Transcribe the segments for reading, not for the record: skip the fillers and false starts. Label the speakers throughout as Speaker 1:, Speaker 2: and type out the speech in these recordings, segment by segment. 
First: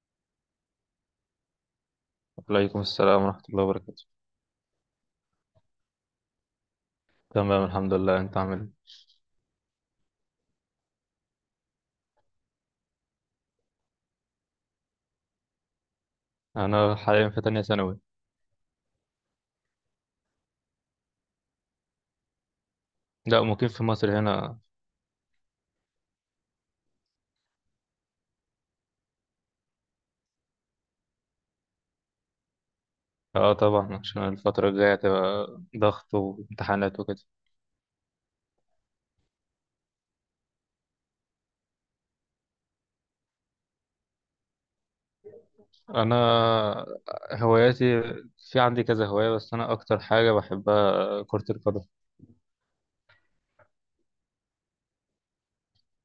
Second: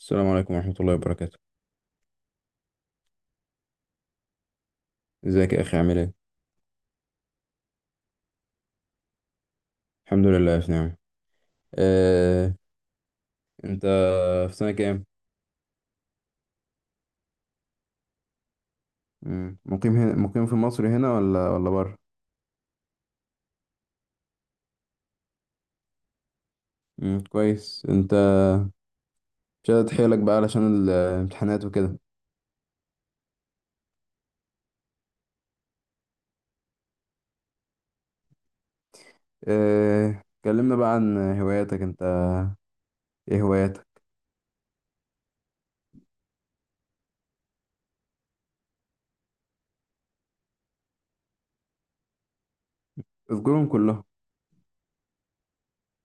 Speaker 1: السلام عليكم ورحمة الله وبركاته.
Speaker 2: وعليكم السلام ورحمة الله وبركاته.
Speaker 1: ازيك يا أخي، عامل ايه؟
Speaker 2: تمام الحمد لله، انت عامل ايه؟
Speaker 1: الحمد لله في نعمة. آه، أنت في سنة كام؟
Speaker 2: انا حاليا في تانية ثانوي.
Speaker 1: مقيم في مصر هنا ولا بره؟
Speaker 2: لا مقيم في مصر هنا.
Speaker 1: كويس. أنت مش قادر حيلك بقى علشان الامتحانات وكده.
Speaker 2: اه طبعا عشان الفترة الجاية هتبقى ضغط وامتحانات وكده.
Speaker 1: كلمنا بقى عن هواياتك. أنت ايه هواياتك؟
Speaker 2: انا هواياتي، في عندي كذا هواية بس انا اكتر حاجة بحبها كرة القدم.
Speaker 1: اذكرهم كلهم.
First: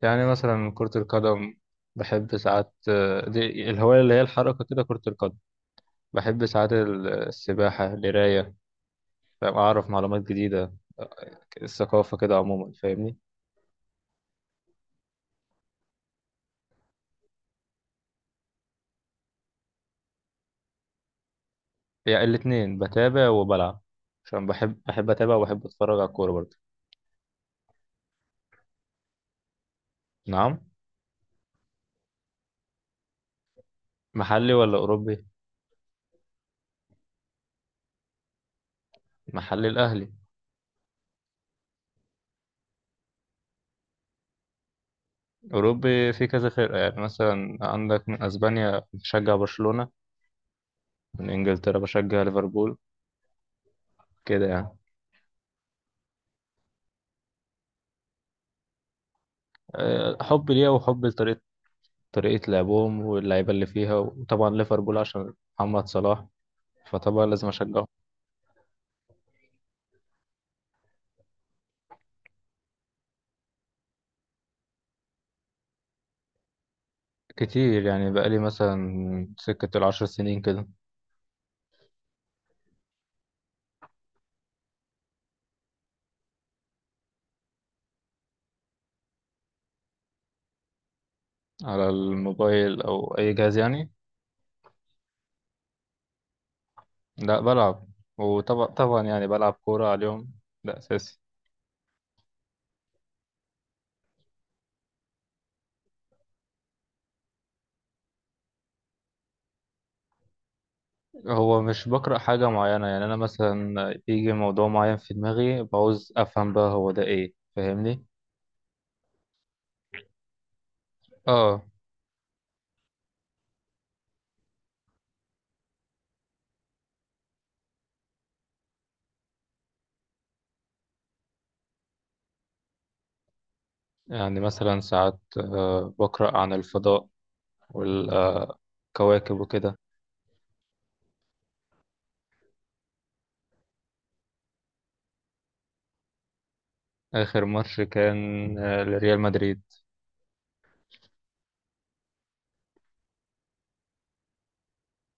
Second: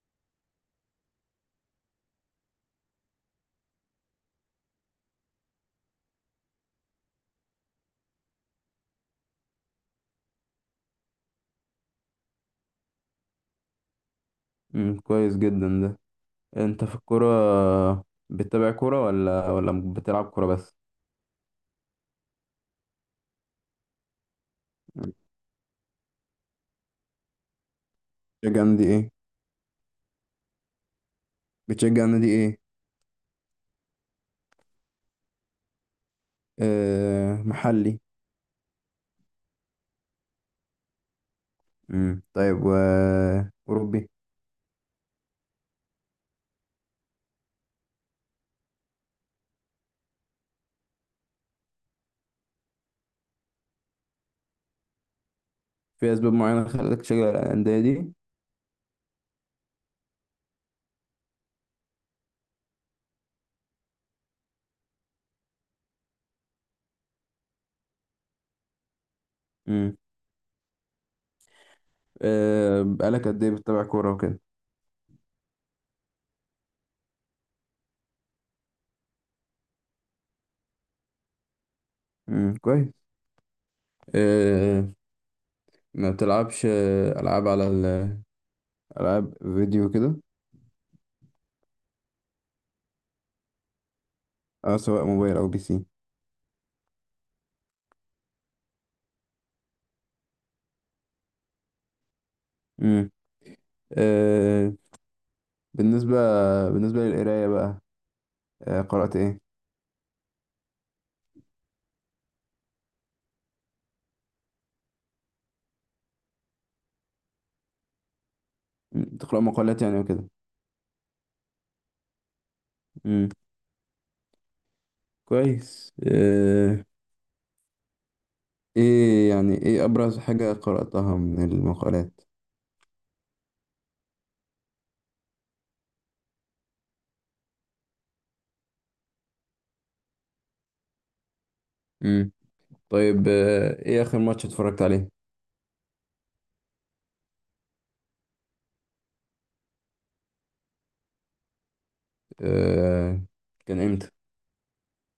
Speaker 2: يعني مثلا كرة القدم بحب ساعات، دي الهواية اللي هي الحركة كده كرة القدم. بحب ساعات السباحة، القراية، فاهم؟ أعرف معلومات جديدة، الثقافة كده عموما، فاهمني؟
Speaker 1: كويس جدا ده. أنت في الكورة بتتابع كورة ولا بتلعب كورة بس؟
Speaker 2: يعني الاتنين، بتابع وبلعب عشان بحب اتابع وبحب اتفرج على الكورة برضه.
Speaker 1: بتشجع نادي ايه؟
Speaker 2: نعم،
Speaker 1: بتشجع نادي ايه؟
Speaker 2: محلي ولا اوروبي؟
Speaker 1: آه، محلي.
Speaker 2: محلي الاهلي.
Speaker 1: امم، طيب. و أوروبي؟
Speaker 2: اوروبي في كذا فرقة، يعني مثلا عندك من اسبانيا بشجع برشلونة، من انجلترا بشجع ليفربول، كده يعني.
Speaker 1: في أسباب معينة خلتك تشجع الأندية دي؟
Speaker 2: حب ليها وحب لطريقة لعبهم واللعيبة اللي فيها، وطبعا ليفربول عشان محمد صلاح، فطبعا لازم أشجعه.
Speaker 1: امم. آه، بقالك قد إيه بتتابع كورة وكده؟
Speaker 2: كتير يعني، بقالي مثلا سكة ال10 سنين كده.
Speaker 1: امم، كويس. آه. ما بتلعبش ألعاب على ألعاب فيديو كده؟
Speaker 2: على الموبايل أو أي جهاز يعني؟
Speaker 1: أه، سواء موبايل أو بي سي.
Speaker 2: لا بلعب، وطبعا يعني بلعب كورة على اليوم، ده أساسي.
Speaker 1: امم. آه. بالنسبة بالنسبة للقراية بقى، آه، قرأت إيه؟
Speaker 2: هو مش بقرأ حاجة معينة، يعني أنا مثلا يجي موضوع معين في دماغي بعوز أفهم بقى هو ده إيه، فاهمني؟
Speaker 1: تقرأ مقالات يعني وكده؟
Speaker 2: آه.
Speaker 1: امم، كويس. آه، إيه أبرز حاجة قرأتها من المقالات؟
Speaker 2: يعني مثلا ساعات بقرأ عن الفضاء والكواكب وكده.
Speaker 1: طيب، ايه اخر ماتش اتفرجت عليه؟
Speaker 2: آخر ماتش كان لريال مدريد.
Speaker 1: آه، كان امتى؟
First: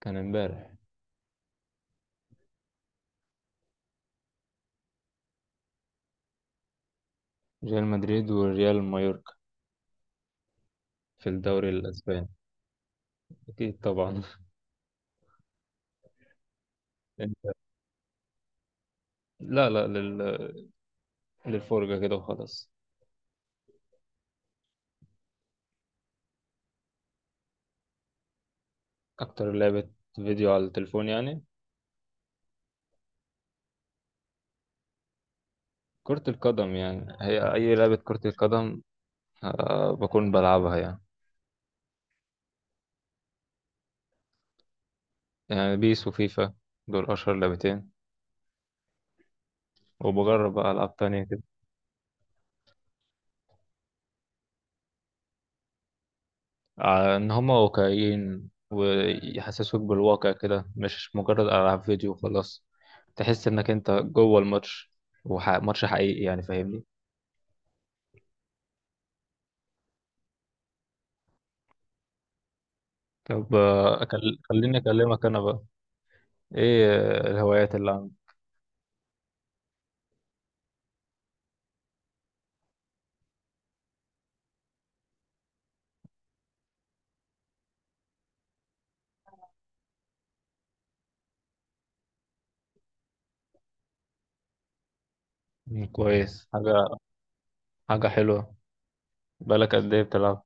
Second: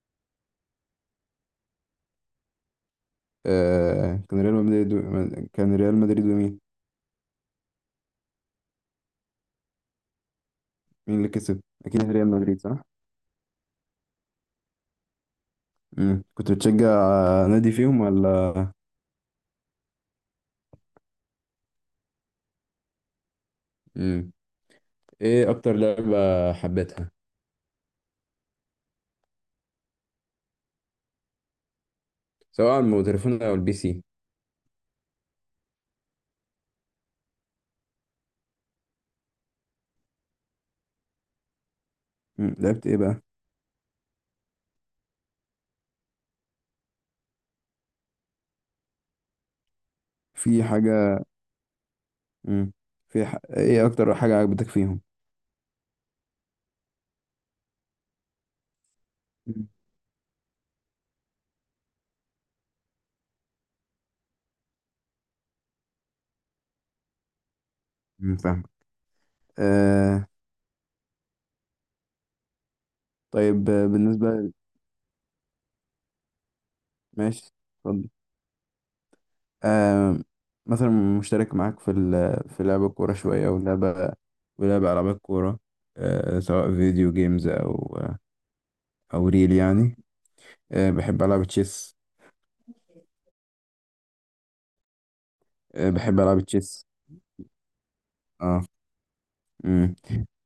Speaker 2: كان امبارح.
Speaker 1: كان ريال مدريد ومين؟
Speaker 2: ريال مدريد والريال مايوركا،
Speaker 1: مين اللي
Speaker 2: في
Speaker 1: كسب؟
Speaker 2: الدوري
Speaker 1: اكيد ريال
Speaker 2: الأسباني.
Speaker 1: مدريد، صح؟
Speaker 2: أكيد طبعا.
Speaker 1: امم، كنت بتشجع نادي فيهم ولا؟
Speaker 2: لا لا لل... للفرجة كده وخلاص.
Speaker 1: امم. ايه اكتر لعبة حبيتها؟
Speaker 2: أكتر لعبة فيديو على التليفون يعني؟
Speaker 1: سواء على التليفون او البي سي.
Speaker 2: كرة القدم يعني، هي أي لعبة كرة القدم بكون بلعبها يعني.
Speaker 1: امم، لعبت ايه بقى؟
Speaker 2: يعني بيس وفيفا، دول أشهر 2، وبجرب
Speaker 1: في
Speaker 2: بقى ألعاب تانية
Speaker 1: حاجة
Speaker 2: كده.
Speaker 1: امم، ايه اكتر حاجة عجبتك فيهم؟
Speaker 2: إن هما واقعيين ويحسسوك بالواقع كده، مش مجرد ألعاب فيديو وخلاص. تحس إنك أنت جوه الماتش، وماتش حقيقي يعني، فاهمني؟
Speaker 1: امم، فاهم. آه...
Speaker 2: طب
Speaker 1: طيب، آه، بالنسبة
Speaker 2: خليني أكلمك أنا بقى. إيه
Speaker 1: ماشي،
Speaker 2: الهوايات
Speaker 1: اتفضل.
Speaker 2: اللي
Speaker 1: آه مثلا مشترك معاك في في لعب الكورة شوية ولعب ألعاب الكورة، آه، سواء فيديو جيمز أو ريل يعني. آه، بحب ألعب تشيس. آه،
Speaker 2: عندك؟
Speaker 1: بحب ألعب
Speaker 2: كويس
Speaker 1: تشيس.
Speaker 2: حاجة، حاجة حلوة.
Speaker 1: اه.
Speaker 2: بقالك قد
Speaker 1: امم،
Speaker 2: إيه بتلعب؟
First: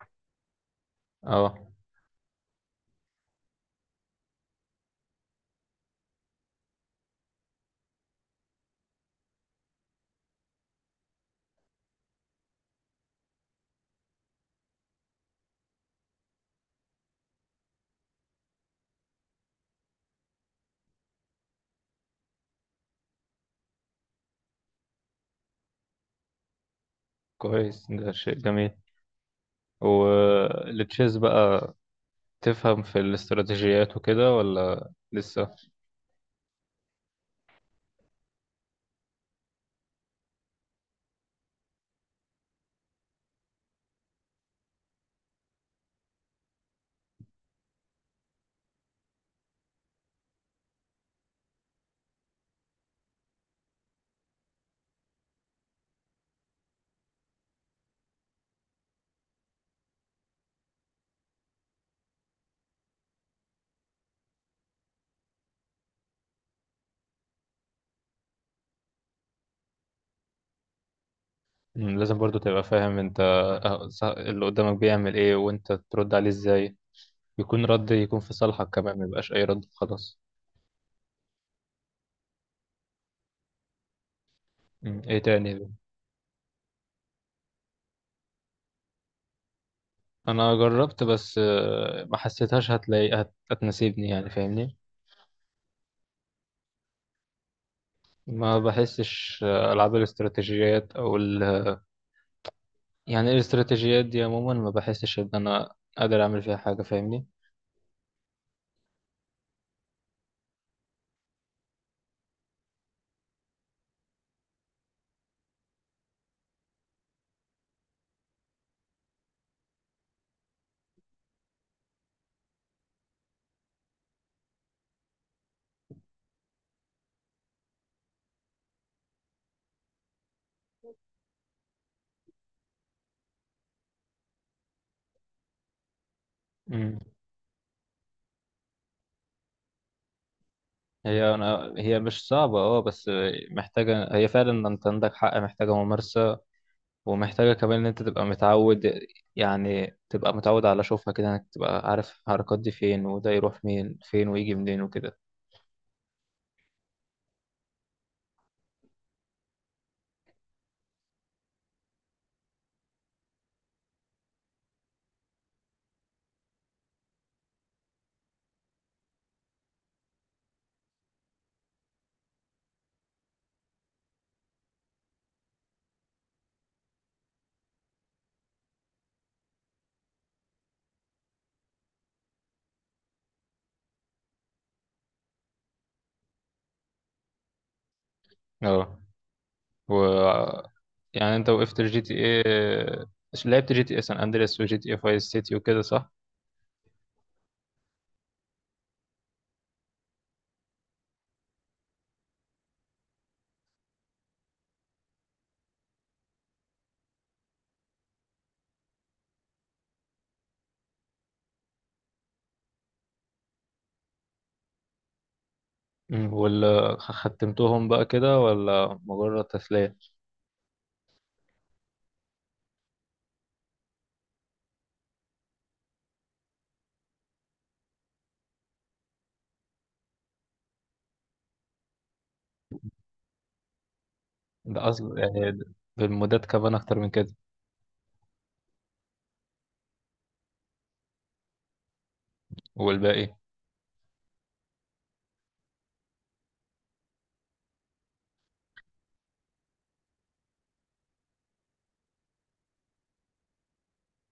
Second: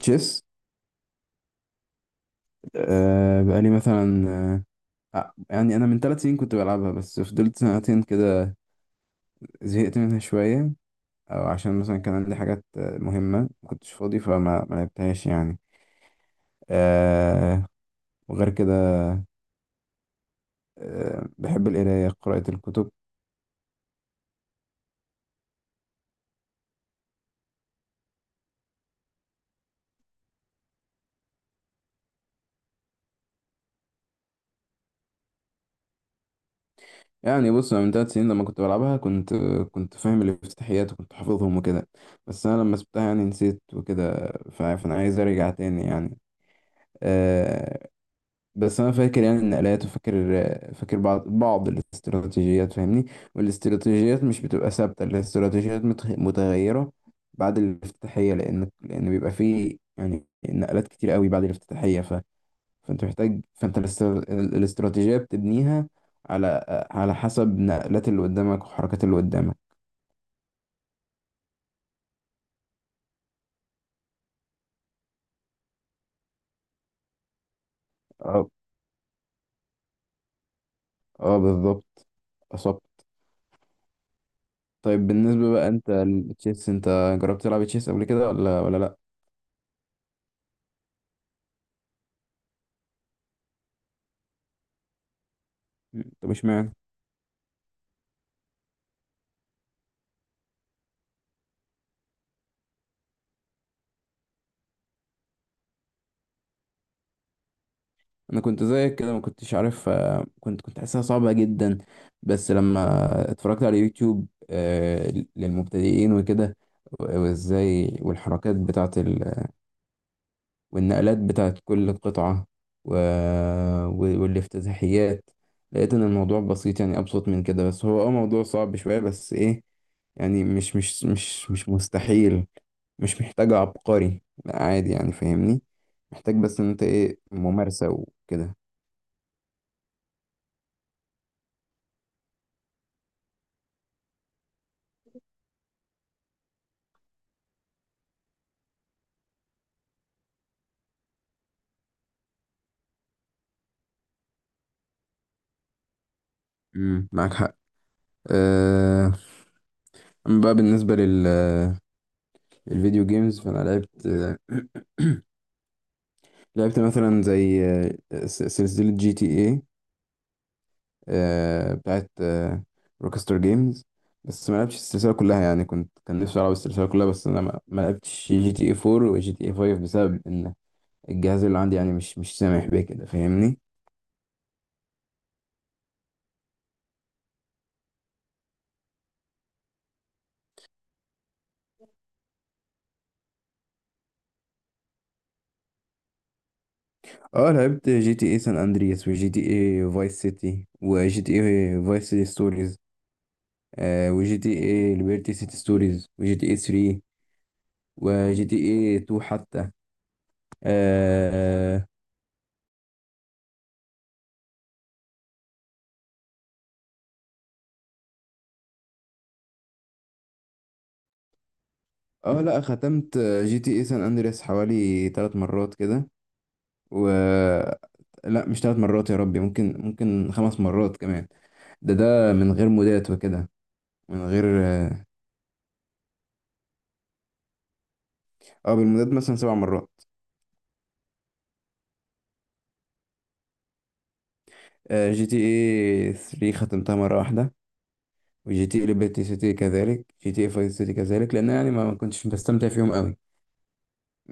Speaker 1: تشيس.
Speaker 2: اه.
Speaker 1: آه بقالي مثلا آه آه، يعني أنا من 3 سنين كنت بلعبها، بس فضلت سنتين كده زهقت منها شوية. أو عشان مثلا كان عندي حاجات مهمة مكنتش فاضي، فما ما لعبتهاش يعني. آه، وغير كده، بحب القراية، قراءة الكتب.
Speaker 2: كويس، ده شيء جميل. والتشيز بقى، تفهم في الاستراتيجيات وكده ولا لسه؟
Speaker 1: يعني بص، أنا من 3 سنين لما كنت بلعبها كنت فاهم الافتتاحيات وكنت حافظهم وكده، بس أنا لما سبتها يعني نسيت وكده، فأنا عايز أرجع تاني يعني. آه، بس أنا فاكر يعني النقلات وفاكر بعض الاستراتيجيات فاهمني. والاستراتيجيات مش بتبقى ثابتة، الاستراتيجيات متغيرة بعد الافتتاحية، لأن بيبقى فيه يعني نقلات كتير قوي بعد الافتتاحية. فانت محتاج، فانت الاستراتيجية بتبنيها على حسب نقلات اللي قدامك وحركات اللي قدامك.
Speaker 2: مم، لازم برضو تبقى فاهم انت اللي قدامك بيعمل ايه وانت ترد عليه ازاي، يكون رد يكون في
Speaker 1: اه.
Speaker 2: صالحك كمان، ما يبقاش اي رد خلاص.
Speaker 1: اه، بالظبط، اصبت. طيب
Speaker 2: ايه
Speaker 1: بالنسبة
Speaker 2: تاني
Speaker 1: بقى
Speaker 2: بقى؟
Speaker 1: انت التشيس، انت جربت تلعب تشيس قبل كده ولا لا؟
Speaker 2: انا جربت بس ما حسيتهاش هتناسبني يعني، فاهمني؟
Speaker 1: طب اشمعنى؟
Speaker 2: ما بحسش العاب الاستراتيجيات او ال... يعني الاستراتيجيات دي عموما ما بحسش ان انا قادر اعمل فيها حاجة، فاهمني؟
Speaker 1: انا كنت زيك كده ما كنتش عارف. كنت حاسسها صعبة جدا. بس لما اتفرجت على يوتيوب للمبتدئين وكده، وازاي، والحركات بتاعة والنقلات بتاعت كل قطعة، و... والافتتاحيات، لقيت إن الموضوع بسيط، يعني أبسط من كده. بس هو موضوع صعب شوية بس إيه، يعني مش مستحيل. مش محتاج عبقري، لا عادي يعني فاهمني. محتاج بس إن أنت
Speaker 2: مم.
Speaker 1: إيه ممارسة وكده.
Speaker 2: هي مش صعبة اه، بس محتاجة، هي فعلا انت عندك حق، محتاجة ممارسة، ومحتاجة كمان ان انت تبقى متعود، يعني تبقى متعود على شوفها كده، انك تبقى عارف الحركات دي فين، وده يروح مين فين ويجي منين وكده.
Speaker 1: امم، معاك حق. أه... أما بقى بالنسبة الفيديو جيمز فأنا لعبت. لعبت مثلا زي سلسلة جي تي اي، بتاعت روكستر جيمز، بس ما لعبتش السلسلة كلها. يعني كان نفسي ألعب السلسلة كلها، بس أنا ما لعبتش جي تي اي 4 وجي تي اي 5 بسبب إن الجهاز اللي عندي يعني مش سامح بيه كده فاهمني.
Speaker 2: اه. و يعني انت وقفت الجي تي ايه؟ لعبت جي تي ايه سان اندريس وجي تي ايه فايس سيتي وكده، صح؟
Speaker 1: اه، لعبت جي تي اي سان أندرياس وجي تي اي فايس سيتي وجي تي اي فايس سيتي ستوريز، وجي تي اي ليبرتي سيتي ستوريز وجي تي اي 3 وجي تي اي 2 حتى. اه.
Speaker 2: مم. ولا ختمتهم بقى كده ولا مجرد تسلية؟
Speaker 1: لا، ختمت جي تي اي سان أندرياس حوالي 3 مرات كده. و لا، مش 3 مرات، يا ربي، ممكن 5 مرات كمان. ده من غير مودات وكده، من غير
Speaker 2: ده اصلا يعني بالمودات كمان اكتر من كده.
Speaker 1: آه، بالمودات مثلا 7 مرات.
Speaker 2: والباقي؟
Speaker 1: جي تي اي 3 ختمتها مرة واحدة. وجي تي اي ليبرتي سيتي كذلك، جي تي اي 5 سيتي كذلك، لان يعني ما كنتش بستمتع فيهم قوي.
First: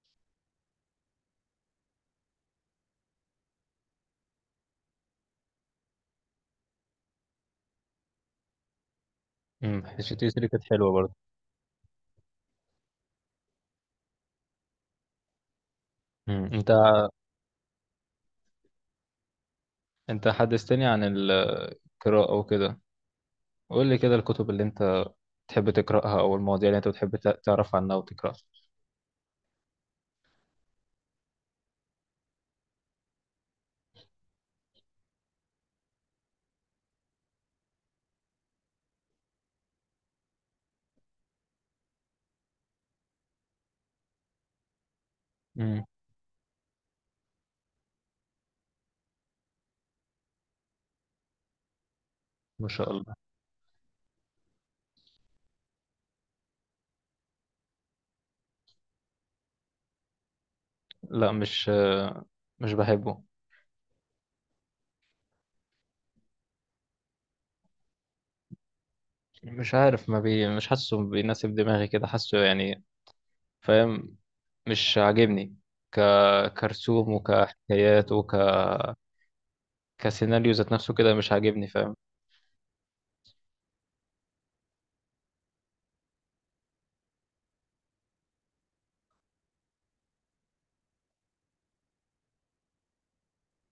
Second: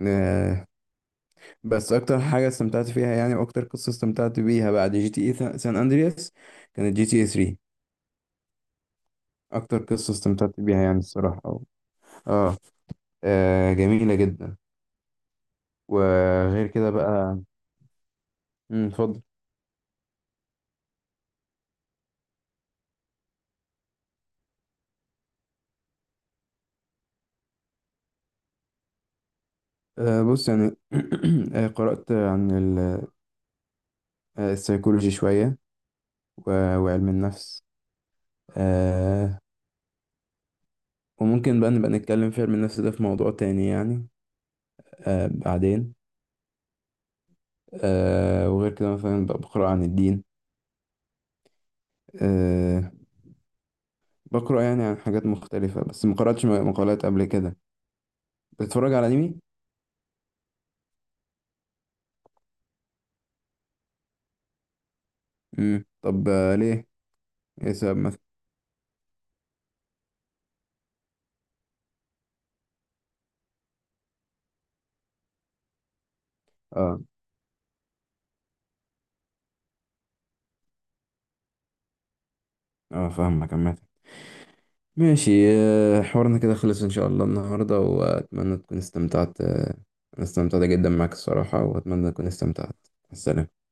Speaker 1: آه، بس اكتر حاجة استمتعت فيها، يعني واكتر قصة استمتعت بيها بعد جي تي اي سان اندرياس كانت جي تي اي 3. اكتر
Speaker 2: امم،
Speaker 1: قصة
Speaker 2: حسيت دي
Speaker 1: استمتعت
Speaker 2: كانت
Speaker 1: بيها
Speaker 2: حلوة
Speaker 1: يعني
Speaker 2: برضه.
Speaker 1: الصراحة اه. جميلة جدا.
Speaker 2: امم.
Speaker 1: وغير
Speaker 2: انت
Speaker 1: كده بقى. مم، اتفضل.
Speaker 2: انت حدثتني عن القراءة وكده، قول لي كده الكتب اللي انت بتحب تقرأها او المواضيع اللي انت بتحب تعرف عنها وتقرأها.
Speaker 1: بص يعني. قرأت عن السيكولوجي شوية وعلم النفس. آه، وممكن بقى نبقى نتكلم في علم النفس ده في موضوع تاني يعني،
Speaker 2: امم،
Speaker 1: بعدين. وغير كده مثلا بقى بقرأ عن الدين.
Speaker 2: ما
Speaker 1: آه،
Speaker 2: شاء الله.
Speaker 1: بقرأ يعني عن حاجات مختلفة، بس ما قرأتش مقالات قبل كده. بتتفرج على أنمي؟
Speaker 2: لا مش، مش بحبه.
Speaker 1: مم. طب ليه؟ إيه السبب مثلا؟
Speaker 2: مش عارف، ما بي مش حاسه بيناسب دماغي كده، حاسه يعني، فاهم؟ مش عاجبني، ك
Speaker 1: اه.
Speaker 2: كرسوم وكحكايات وك كسيناريو ذات نفسه كده مش عاجبني، فاهم؟
Speaker 1: اه، فاهمك عامة. ماشي. آه، حوارنا كده خلص ان شاء الله النهارده، واتمنى تكون استمتعت. انا استمتعت جدا معك الصراحة، واتمنى تكون استمتعت. مع السلامة.